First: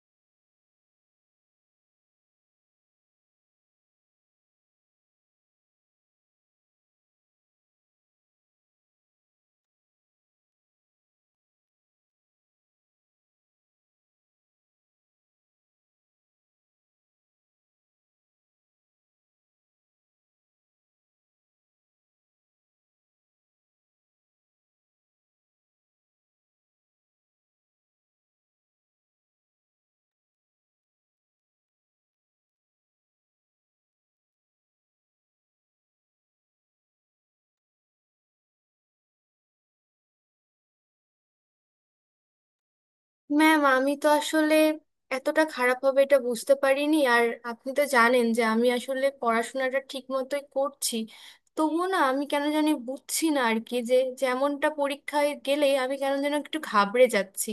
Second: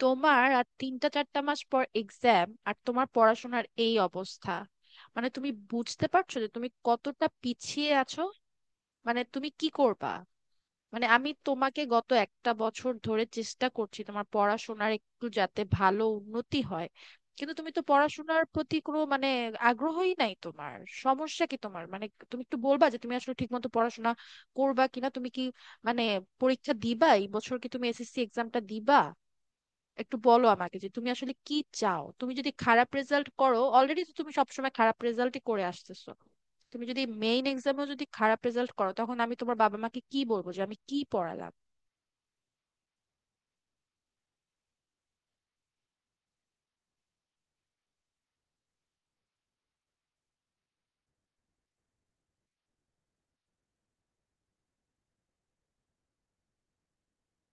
তোমার আর 3 4 মাস পর এক্সাম, আর তোমার পড়াশোনার এই অবস্থা! মানে তুমি বুঝতে পারছো যে তুমি কতটা পিছিয়ে আছো? মানে তুমি কি করবা? মানে আমি তোমাকে গত একটা বছর ধরে চেষ্টা করছি তোমার পড়াশোনার একটু যাতে ভালো উন্নতি হয়, কিন্তু তুমি তো পড়াশোনার প্রতি কোনো মানে আগ্রহই নাই। তোমার সমস্যা কি? তোমার মানে তুমি একটু বলবা যে তুমি আসলে ঠিকমতো পড়াশোনা করবা কিনা? তুমি কি মানে পরীক্ষা দিবা এই বছর? কি তুমি এসএসসি এক্সামটা দিবা? একটু বলো আমাকে যে তুমি আসলে কি চাও। তুমি যদি খারাপ রেজাল্ট করো, অলরেডি তো তুমি সবসময় খারাপ রেজাল্টই করে আসতেছো, তুমি যদি মেইন এক্সামেও যদি খারাপ রেজাল্ট করো, তখন আমি তোমার বাবা মাকে কি বলবো? যে আমি কি পড়ালাম? ম্যাম, আমি তো আসলে এতটা খারাপ হবে এটা বুঝতে পারিনি। আর আপনি তো জানেন যে আমি আসলে পড়াশোনাটা ঠিক মতোই করছি। তবুও না, আমি কেন জানি বুঝছি না আর কি যে, যেমনটা পরীক্ষায় গেলে আমি কেন যেন একটু ঘাবড়ে যাচ্ছি।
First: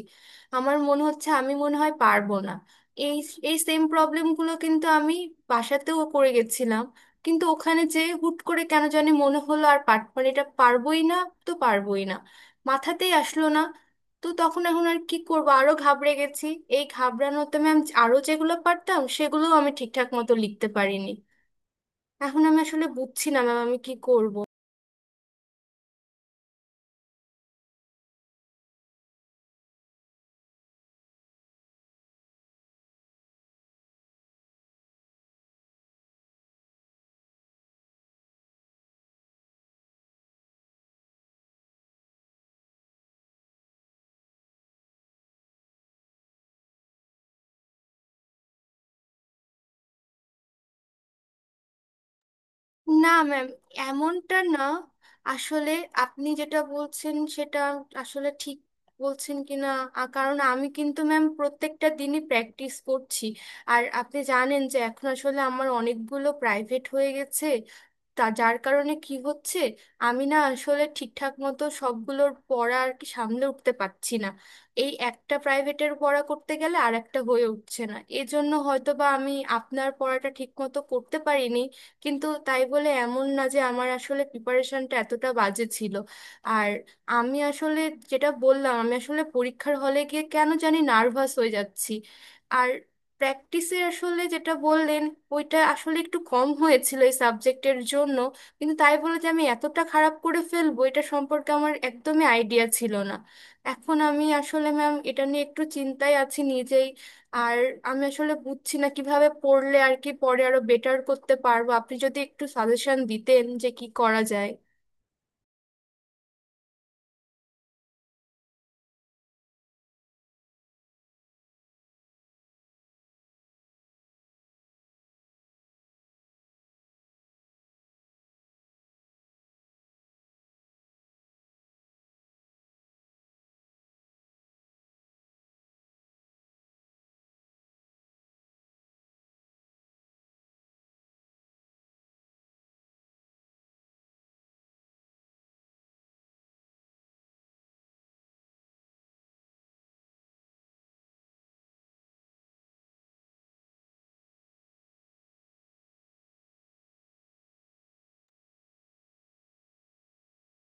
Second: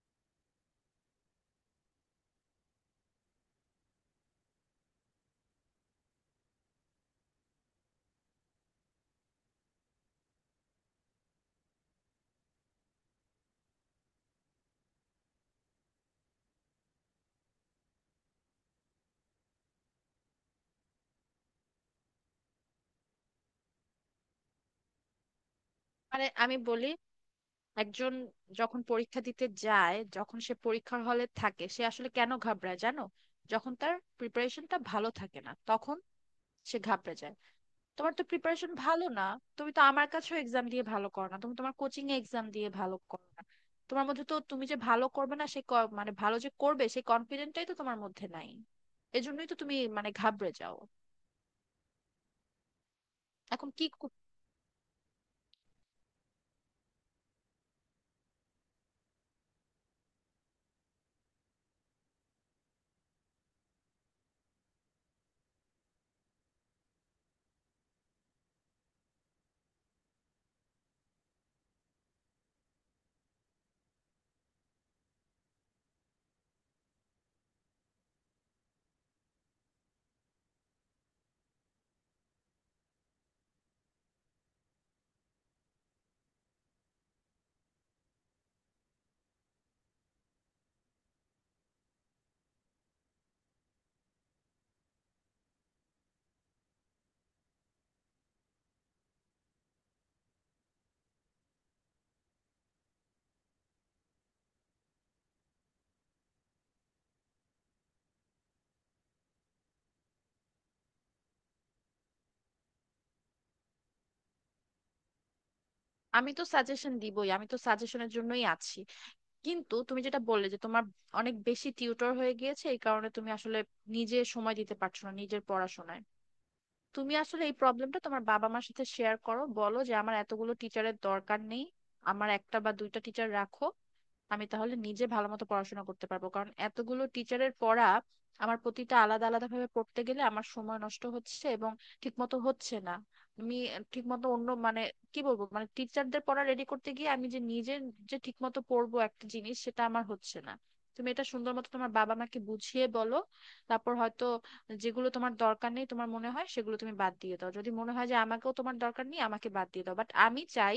আমার মনে হচ্ছে আমি মনে হয় পারবো না। এই এই সেম প্রবলেমগুলো কিন্তু আমি বাসাতেও করে গেছিলাম, কিন্তু ওখানে যে হুট করে কেন জানি মনে হলো আর মানে এটা পারবোই না, তো পারবোই না, মাথাতেই আসলো না। তো তখন এখন আর কি করবো, আরো ঘাবড়ে গেছি। এই ঘাবড়ানোতে ম্যাম, আরো যেগুলো পারতাম সেগুলোও আমি ঠিকঠাক মতো লিখতে পারিনি। এখন আমি আসলে বুঝছি না ম্যাম, আমি কি করব। মানে আমি বলি, একজন যখন পরীক্ষা দিতে যায়, যখন সে পরীক্ষার হলে থাকে, সে আসলে কেন ঘাবড়ায় জানো? যখন তার প্রিপারেশনটা ভালো থাকে না, তখন সে ঘাবড়ে যায়। তোমার তো প্রিপারেশন ভালো না। তুমি তো আমার কাছেও এক্সাম দিয়ে ভালো করো না, তুমি তোমার কোচিং এ এক্সাম দিয়ে ভালো করো না। তোমার মধ্যে তো তুমি যে ভালো করবে না, মানে ভালো যে করবে সেই কনফিডেন্টটাই তো তোমার মধ্যে নাই। এজন্যই তো তুমি মানে ঘাবড়ে যাও। না ম্যাম, এখন কি কু- এমনটা না। আসলে আপনি যেটা বলছেন সেটা আসলে ঠিক বলছেন কিনা, কারণ আমি কিন্তু ম্যাম প্রত্যেকটা দিনই প্র্যাকটিস করছি। আর আপনি জানেন যে এখন আসলে আমার অনেকগুলো প্রাইভেট হয়ে গেছে। তা যার কারণে কি হচ্ছে, আমি না আসলে ঠিকঠাক মতো সবগুলোর পড়া আর কি সামলে উঠতে পারছি না। এই একটা প্রাইভেটের পড়া করতে গেলে আর একটা হয়ে উঠছে না, এজন্য হয়তো বা আমি আপনার পড়াটা ঠিক মতো করতে পারিনি। কিন্তু তাই বলে এমন না যে আমার আসলে প্রিপারেশনটা এতটা বাজে ছিল। আর আমি আসলে যেটা বললাম, আমি আসলে পরীক্ষার হলে গিয়ে কেন জানি নার্ভাস হয়ে যাচ্ছি। আর প্র্যাকটিসে আসলে যেটা বললেন, ওইটা আসলে একটু কম হয়েছিল এই সাবজেক্টের জন্য। কিন্তু তাই বলে যে আমি এতটা খারাপ করে ফেলবো এটা সম্পর্কে আমার একদমই আইডিয়া ছিল না। এখন আমি আসলে ম্যাম এটা নিয়ে একটু চিন্তায় আছি নিজেই। আর আমি আসলে বুঝছি না কিভাবে পড়লে আর কি পরে আরো বেটার করতে পারবো, আপনি যদি একটু সাজেশন দিতেন যে কি করা যায়। আমি তো সাজেশন দিবই, আমি তো সাজেশনের জন্যই আছি। কিন্তু তুমি যেটা বললে যে তোমার অনেক বেশি টিউটর হয়ে গিয়েছে, এই কারণে তুমি আসলে নিজে সময় দিতে পারছো না নিজের পড়াশোনায়। তুমি আসলে এই প্রবলেমটা তোমার বাবা মার সাথে শেয়ার করো, বলো যে আমার এতগুলো টিচারের দরকার নেই। আমার একটা বা দুইটা টিচার রাখো, আমি তাহলে নিজে ভালো মতো পড়াশোনা করতে পারবো। কারণ এতগুলো টিচারের পড়া আমার প্রতিটা আলাদা আলাদা ভাবে পড়তে গেলে আমার সময় নষ্ট হচ্ছে এবং ঠিক মতো হচ্ছে না। আমি ঠিক মতো অন্য মানে কি বলবো, মানে টিচারদের পড়া রেডি করতে গিয়ে আমি যে নিজে যে ঠিক মতো পড়বো একটা জিনিস, সেটা আমার হচ্ছে না। তুমি এটা সুন্দর মতো তোমার বাবা মাকে বুঝিয়ে বলো। তারপর হয়তো যেগুলো তোমার দরকার নেই তোমার মনে হয়, সেগুলো তুমি বাদ দিয়ে দাও। যদি মনে হয় যে আমাকেও তোমার দরকার নেই, আমাকে বাদ দিয়ে দাও। বাট আমি চাই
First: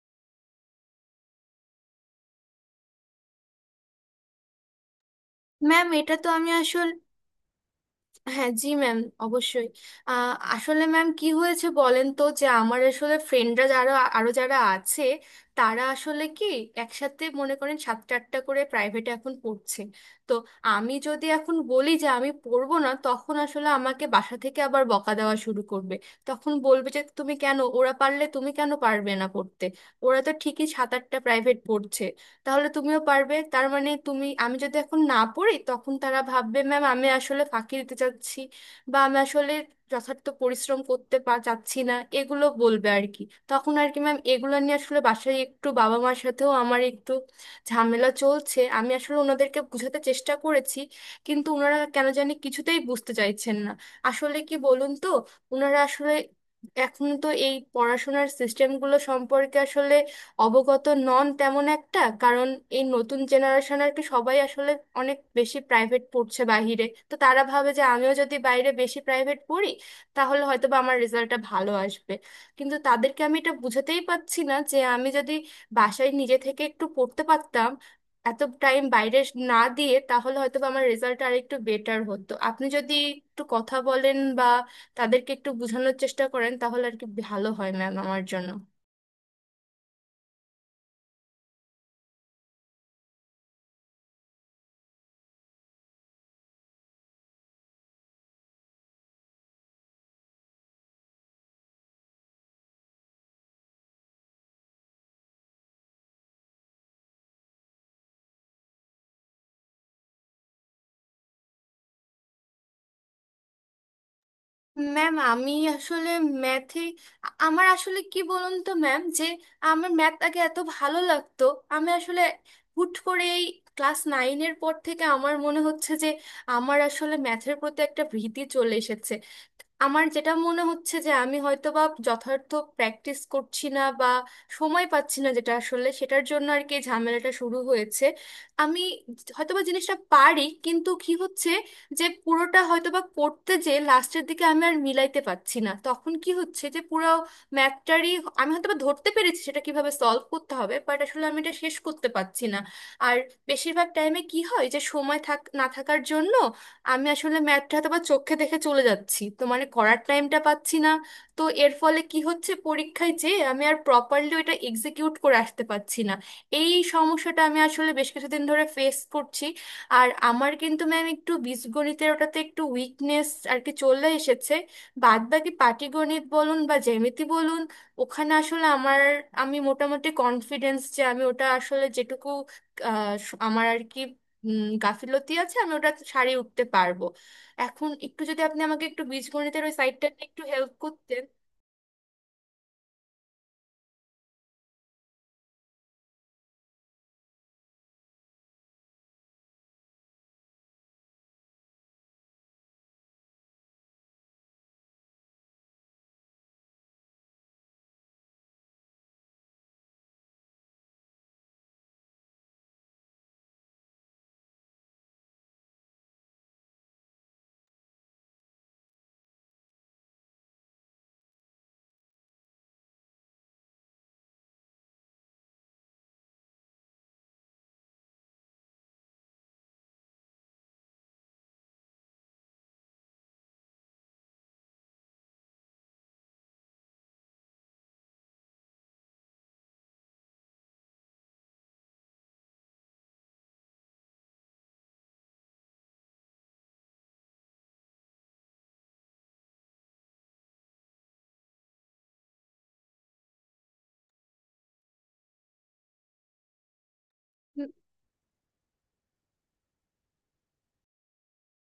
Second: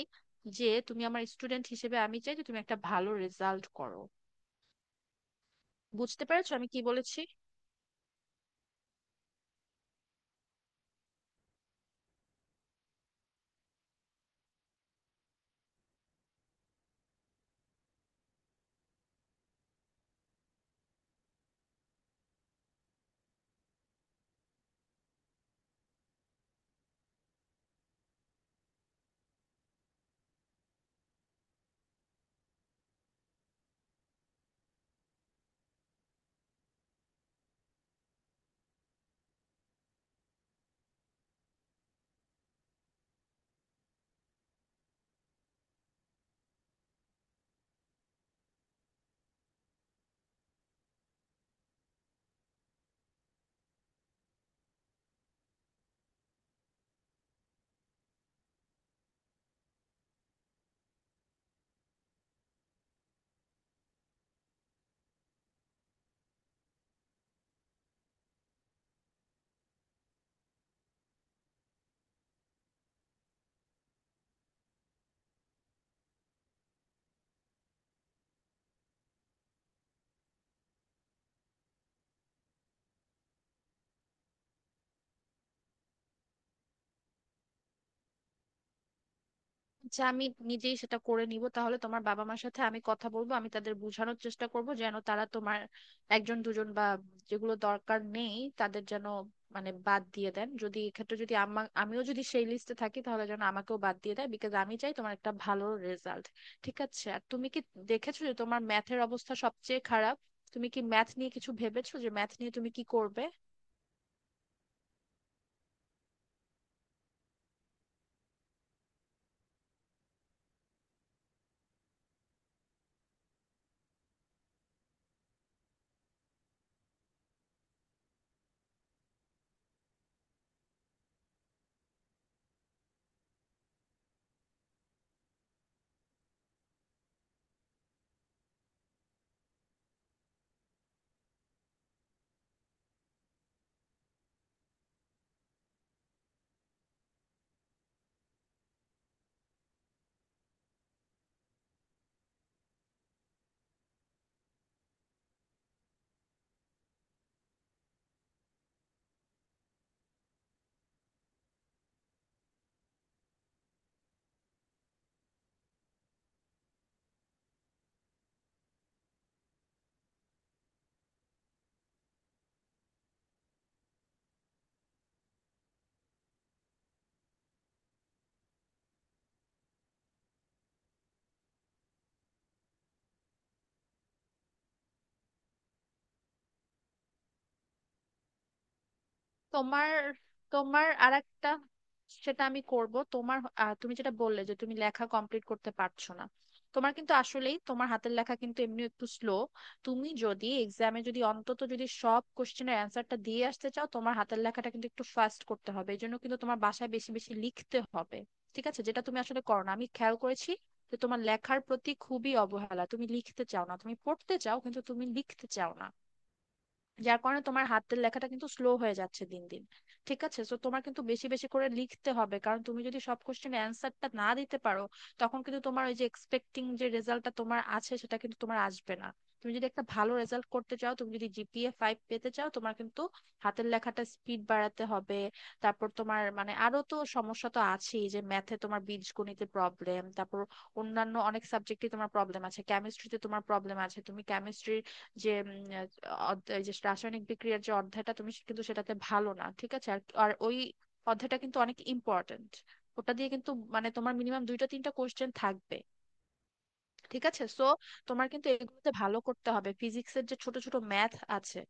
যে তুমি আমার স্টুডেন্ট হিসেবে, আমি চাই যে তুমি একটা ভালো রেজাল্ট করো। ম্যাম, এটা বুঝতে তো আমি পেরেছো আমি কি আসলে। বলেছি? হ্যাঁ জি ম্যাম, অবশ্যই। আসলে ম্যাম কি হয়েছে বলেন তো, যে আমার আসলে ফ্রেন্ডরা যারা আরো যারা আছে, তারা আসলে কি একসাথে মনে করেন সাতটা আটটা করে প্রাইভেটে এখন পড়ছে। তো আমি যদি এখন বলি যে আমি পড়বো না, তখন আসলে আমাকে বাসা থেকে আবার বকা দেওয়া শুরু করবে। তখন বলবে যে তুমি কেন, ওরা পারলে তুমি কেন পারবে না পড়তে, ওরা তো ঠিকই সাত আটটা প্রাইভেট পড়ছে, তাহলে তুমিও পারবে। তার মানে তুমি, আমি যদি এখন না পড়ি তখন তারা ভাববে ম্যাম, আমি আসলে ফাঁকি দিতে চাচ্ছি বা আমি আসলে যথার্থ পরিশ্রম করতে চাচ্ছি না, এগুলো বলবে আর কি। তখন আর কি ম্যাম, এগুলো নিয়ে আসলে বাসায় একটু বাবা মার সাথেও আমার একটু ঝামেলা চলছে। আমি আসলে ওনাদেরকে বোঝাতে চেষ্টা করেছি, কিন্তু ওনারা কেন জানি কিছুতেই বুঝতে চাইছেন না। আসলে কি বলুন তো, ওনারা আসলে এখন তো এই পড়াশোনার সিস্টেমগুলো সম্পর্কে আসলে অবগত নন তেমন একটা। কারণ এই নতুন জেনারেশন আর কি, সবাই আসলে অনেক বেশি প্রাইভেট পড়ছে বাহিরে। তো তারা ভাবে যে আমিও যদি বাইরে বেশি প্রাইভেট পড়ি তাহলে হয়তো বা আমার রেজাল্টটা ভালো আসবে। কিন্তু তাদেরকে আমি এটা বুঝাতেই পারছি না যে আমি যদি বাসায় নিজে থেকে একটু পড়তে পারতাম, এত টাইম বাইরে না দিয়ে, তাহলে হয়তো বা আমার রেজাল্ট আর একটু বেটার হতো। আপনি যদি একটু কথা বলেন বা তাদেরকে একটু বোঝানোর চেষ্টা করেন তাহলে আর কি ভালো হয় ম্যাম আমার জন্য। যে আমি নিজেই সেটা করে নিব। তাহলে তোমার বাবা মার সাথে আমি কথা বলবো, আমি তাদের বোঝানোর চেষ্টা করব যেন তারা তোমার একজন দুজন বা যেগুলো দরকার নেই তাদের যেন মানে বাদ দিয়ে দেন। যদি এক্ষেত্রে যদি আমিও যদি সেই লিস্টে থাকি, তাহলে যেন আমাকেও বাদ দিয়ে দেয়। বিকজ আমি চাই তোমার একটা ভালো রেজাল্ট। ঠিক আছে, আর তুমি কি দেখেছো যে তোমার ম্যাথের অবস্থা সবচেয়ে খারাপ? তুমি কি ম্যাথ নিয়ে কিছু ভেবেছো যে ম্যাথ নিয়ে তুমি কি করবে? ম্যাম, আমি আসলে ম্যাথে আমার আসলে কি বলুন তো ম্যাম, যে আমার ম্যাথ আগে এত ভালো লাগতো। আমি আসলে হুট করে এই ক্লাস নাইনের পর থেকে আমার মনে হচ্ছে যে আমার আসলে ম্যাথের প্রতি একটা ভীতি চলে এসেছে। আমার যেটা মনে হচ্ছে যে আমি হয়তো বা যথার্থ প্র্যাকটিস করছি না বা সময় পাচ্ছি না, যেটা আসলে সেটার জন্য আর কি এই ঝামেলাটা শুরু হয়েছে। আমি হয়তোবা জিনিসটা পারি, কিন্তু কি হচ্ছে যে পুরোটা হয়তোবা করতে, যে লাস্টের দিকে আমি আর মিলাইতে পারছি না। তখন কি হচ্ছে যে পুরো ম্যাথটারই আমি হয়তোবা ধরতে পেরেছি সেটা কিভাবে সলভ করতে হবে, বাট আসলে আমি এটা শেষ করতে পারছি না। আর বেশিরভাগ টাইমে কি হয় যে সময় থাক না থাকার জন্য আমি আসলে ম্যাথটা হয়তো বা চোখে দেখে চলে যাচ্ছি, তো মানে করার টাইমটা পাচ্ছি না। তো এর ফলে কি হচ্ছে পরীক্ষায়, যে আমি আর প্রপারলি ওটা এক্সিকিউট করে আসতে পারছি না। এই সমস্যাটা আমি আসলে বেশ কিছুদিন ধরে ফেস করছি। আর আমার কিন্তু ম্যাম একটু বীজগণিতের ওটাতে একটু উইকনেস আর কি চলে এসেছে। বাদ বাকি পাটিগণিত বলুন বা জ্যামিতি বলুন, ওখানে আসলে আমার, আমি মোটামুটি কনফিডেন্স যে আমি ওটা আসলে যেটুকু আহ, আমার আর কি গাফিলতি আছে আমি ওটা সারিয়ে উঠতে পারবো। এখন একটু যদি আপনি আমাকে একটু বীজগণিতের ওই তোমার সাইডটা একটু হেল্প তোমার করতেন। আরেকটা সেটা আমি করব। তোমার তুমি যেটা বললে যে তুমি লেখা কমপ্লিট করতে পারছো না, তোমার কিন্তু আসলেই তোমার হাতের লেখা কিন্তু এমনি একটু স্লো। তুমি যদি এক্সামে যদি অন্তত যদি সব কোশ্চেনের অ্যান্সারটা দিয়ে আসতে চাও, তোমার হাতের লেখাটা কিন্তু একটু ফাস্ট করতে হবে। এই জন্য কিন্তু তোমার বাসায় বেশি বেশি লিখতে হবে। ঠিক আছে, যেটা তুমি আসলে করো না, আমি খেয়াল করেছি যে তোমার লেখার প্রতি খুবই অবহেলা। তুমি লিখতে চাও না, তুমি পড়তে চাও কিন্তু তুমি লিখতে চাও না। যার কারণে তোমার হাতের লেখাটা কিন্তু স্লো হয়ে যাচ্ছে দিন দিন। ঠিক আছে, তো তোমার কিন্তু বেশি বেশি করে লিখতে হবে, কারণ তুমি যদি সব কোশ্চেনের অ্যান্সারটা না দিতে পারো, তখন কিন্তু তোমার ওই যে এক্সপেক্টিং যে রেজাল্টটা তোমার আছে, সেটা কিন্তু তোমার আসবে না। তুমি যদি একটা ভালো রেজাল্ট করতে চাও, তুমি যদি জিপিএ 5 পেতে চাও, তোমার কিন্তু হাতের লেখাটা স্পিড বাড়াতে হবে। তারপর তোমার মানে আরো তো সমস্যা তো আছেই, যে ম্যাথে তোমার বীজগণিতে প্রবলেম, তারপর অন্যান্য অনেক সাবজেক্টে তোমার প্রবলেম আছে। কেমিস্ট্রিতে তোমার প্রবলেম আছে, তুমি কেমিস্ট্রি যে যে রাসায়নিক বিক্রিয়ার যে অধ্যায়টা, তুমি কিন্তু সেটাতে ভালো না। ঠিক আছে, আর আর ওই অধ্যায়টা কিন্তু অনেক ইম্পর্ট্যান্ট। ওটা দিয়ে কিন্তু মানে তোমার মিনিমাম দুইটা তিনটা কোশ্চেন থাকবে। ঠিক আছে, সো উম, তোমার কিন্তু এগুলোতে ভালো করতে হবে। ফিজিক্সের যে ছোট ছোট ম্যাথ আছে,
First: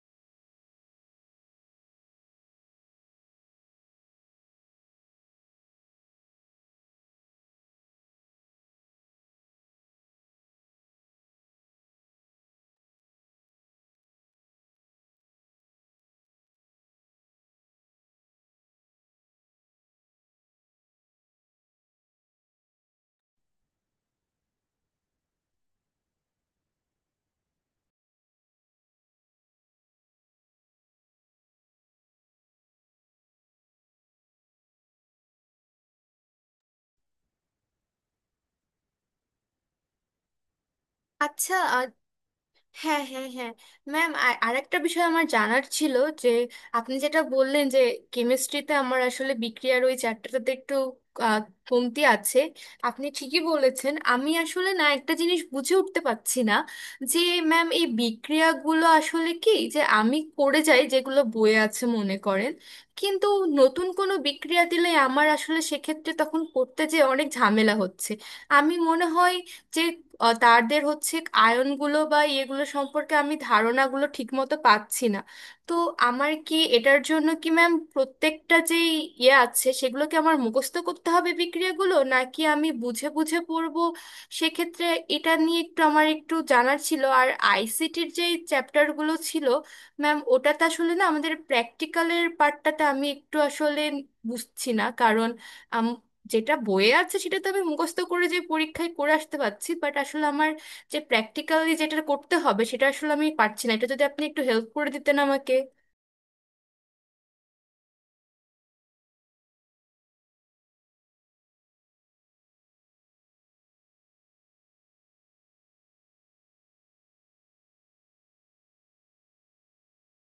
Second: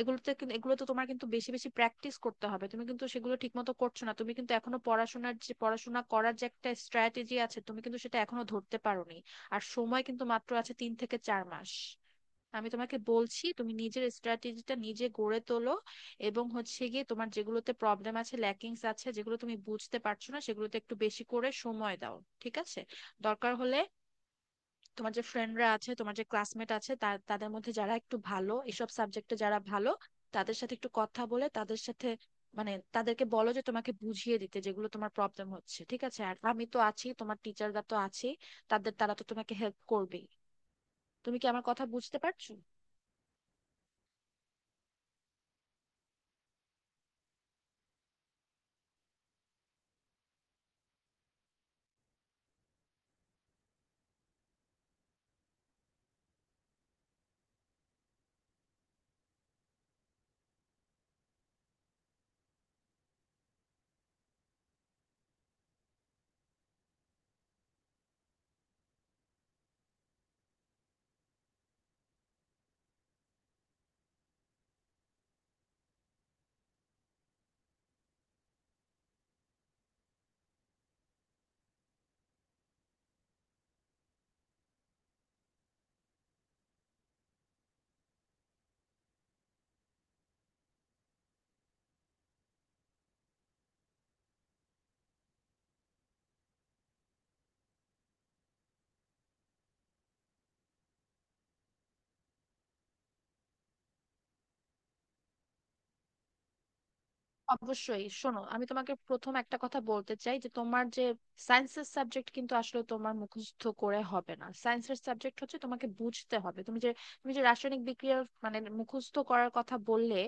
এগুলোতে কিন্তু এগুলোতে তোমার কিন্তু বেশি বেশি প্র্যাকটিস করতে হবে। তুমি কিন্তু সেগুলো ঠিক মতো করছো না। তুমি কিন্তু এখনো পড়াশোনার যে পড়াশোনা করার যে একটা স্ট্র্যাটেজি আছে, তুমি কিন্তু সেটা এখনো ধরতে পারোনি। আর সময় কিন্তু মাত্র আছে 3 থেকে 4 মাস। আমি তোমাকে বলছি, তুমি নিজের স্ট্র্যাটেজিটা নিজে গড়ে তোলো। এবং হচ্ছে গিয়ে তোমার যেগুলোতে প্রবলেম আছে, ল্যাকিংস আছে, যেগুলো তুমি বুঝতে পারছো না, সেগুলোতে একটু বেশি করে সময় দাও। ঠিক আছে, দরকার হলে তোমার যে ফ্রেন্ডরা আছে, তোমার যে ক্লাসমেট আছে, তাদের মধ্যে যারা একটু ভালো, এসব সাবজেক্টে যারা ভালো, তাদের সাথে একটু কথা বলে, তাদের সাথে মানে তাদেরকে বলো যে তোমাকে বুঝিয়ে দিতে যেগুলো তোমার প্রবলেম হচ্ছে। ঠিক আছে, আর আমি তো আছি, তোমার টিচাররা তো আছেই, তাদের তারা তো তোমাকে হেল্প করবেই। তুমি কি আচ্ছা। আমার কথা বুঝতে পারছো? হ্যাঁ, হ্যাঁ, হ্যাঁ। ম্যাম আর আরেকটা বিষয় আমার জানার ছিল, যে আপনি যেটা বললেন যে কেমিস্ট্রিতে আমার আসলে বিক্রিয়ার ওই চ্যাপ্টারটাতে একটু আহ, কমতি আছে। আপনি ঠিকই বলেছেন, আমি আসলে না একটা জিনিস বুঝে উঠতে পারছি না। যে ম্যাম এই বিক্রিয়াগুলো আসলে কি, যে আমি করে যাই যেগুলো বইয়ে আছে মনে করেন, কিন্তু নতুন কোনো বিক্রিয়া দিলে আমার আসলে সেক্ষেত্রে তখন করতে যে অনেক ঝামেলা হচ্ছে। আমি মনে হয় যে তাদের হচ্ছে আয়নগুলো বা ইয়েগুলো সম্পর্কে আমি ধারণাগুলো ঠিকমতো পাচ্ছি না। তো আমার কি এটার জন্য কি ম্যাম প্রত্যেকটা যে ইয়ে আছে সেগুলো কি আমার মুখস্থ করতে হবে বিক্রিয়াগুলো, নাকি আমি বুঝে বুঝে পড়বো সেক্ষেত্রে? এটা নিয়ে একটু আমার একটু জানার ছিল। আর আইসিটির যে চ্যাপ্টারগুলো ছিল ম্যাম, ওটাতে আসলে না আমাদের প্র্যাকটিক্যালের পার্টটাতে আমি একটু আসলে বুঝছি না। কারণ যেটা বইয়ে আছে সেটা তো আমি মুখস্থ করে যে পরীক্ষায় করে আসতে পারছি, বাট আসলে আমার যে প্র্যাকটিক্যালি যেটা করতে হবে সেটা আসলে আমি পারছি না। এটা যদি আপনি একটু হেল্প করে দিতেন আমাকে। অবশ্যই শোনো, আমি তোমাকে প্রথম একটা কথা বলতে চাই যে তোমার যে সায়েন্সের সাবজেক্ট কিন্তু আসলে তোমার মুখস্থ করে হবে না। সায়েন্সের সাবজেক্ট হচ্ছে তোমাকে বুঝতে হবে। তুমি যে রাসায়নিক বিক্রিয়া মানে মুখস্থ করার কথা বললে,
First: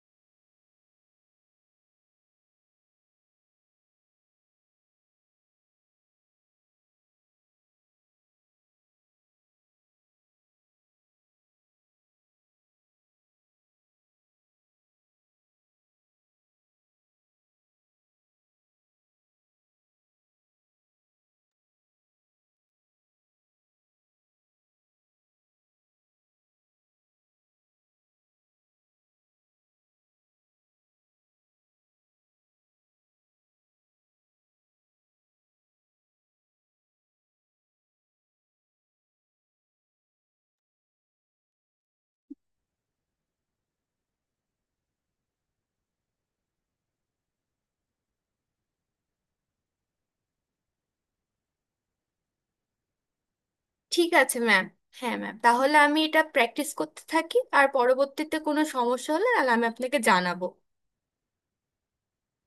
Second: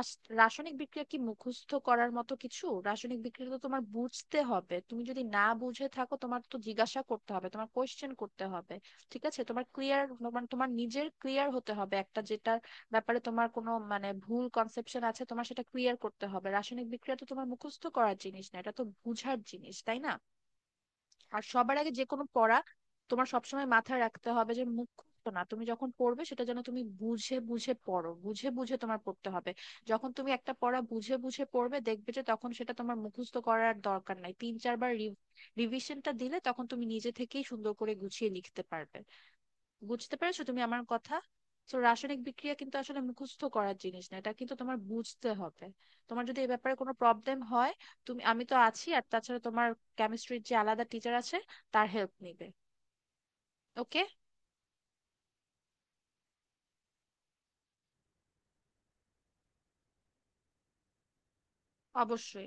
রাসায়নিক বিক্রিয়া কি মুখস্থ করার মতো কিছু? রাসায়নিক বিক্রিয়া তো তোমার বুঝতে হবে। তুমি যদি না বুঝে থাকো, তোমার তো জিজ্ঞাসা করতে হবে, তোমার কোয়েশ্চেন করতে হবে। ঠিক আছে? তোমার ক্লিয়ার মানে তোমার নিজের ক্লিয়ার হতে হবে একটা যেটা ব্যাপারে তোমার কোনো মানে ভুল কনসেপশন আছে, তোমার সেটা ক্লিয়ার করতে হবে। রাসায়নিক বিক্রিয়া তো তোমার মুখস্থ করার জিনিস না, এটা তো বুঝার জিনিস, তাই না? আর সবার আগে যে কোনো পড়া তোমার সবসময় মাথায় রাখতে হবে যে মুখস্থ না। তুমি যখন পড়বে, সেটা যেন তুমি বুঝে বুঝে পড়ো, বুঝে বুঝে তোমার পড়তে হবে। যখন তুমি একটা পড়া বুঝে বুঝে পড়বে, দেখবে যে তখন সেটা তোমার মুখস্থ করার দরকার নাই। 3 4 বার রিভিশনটা দিলে তখন তুমি নিজে থেকেই সুন্দর করে গুছিয়ে লিখতে পারবে। বুঝতে পেরেছো তুমি আমার কথা? তো রাসায়নিক বিক্রিয়া কিন্তু আসলে মুখস্থ করার জিনিস না, এটা কিন্তু তোমার বুঝতে হবে। তোমার যদি এই ব্যাপারে কোনো প্রবলেম হয়, তুমি আমি তো আছি, আর তাছাড়া তোমার কেমিস্ট্রির যে আলাদা টিচার আছে, তার হেল্প নিবে। ওকে? ঠিক আছে ম্যাম। হ্যাঁ ম্যাম, তাহলে আমি এটা প্র্যাকটিস করতে থাকি, আর পরবর্তীতে কোনো সমস্যা হলে তাহলে আমি আপনাকে জানাবো। অবশ্যই।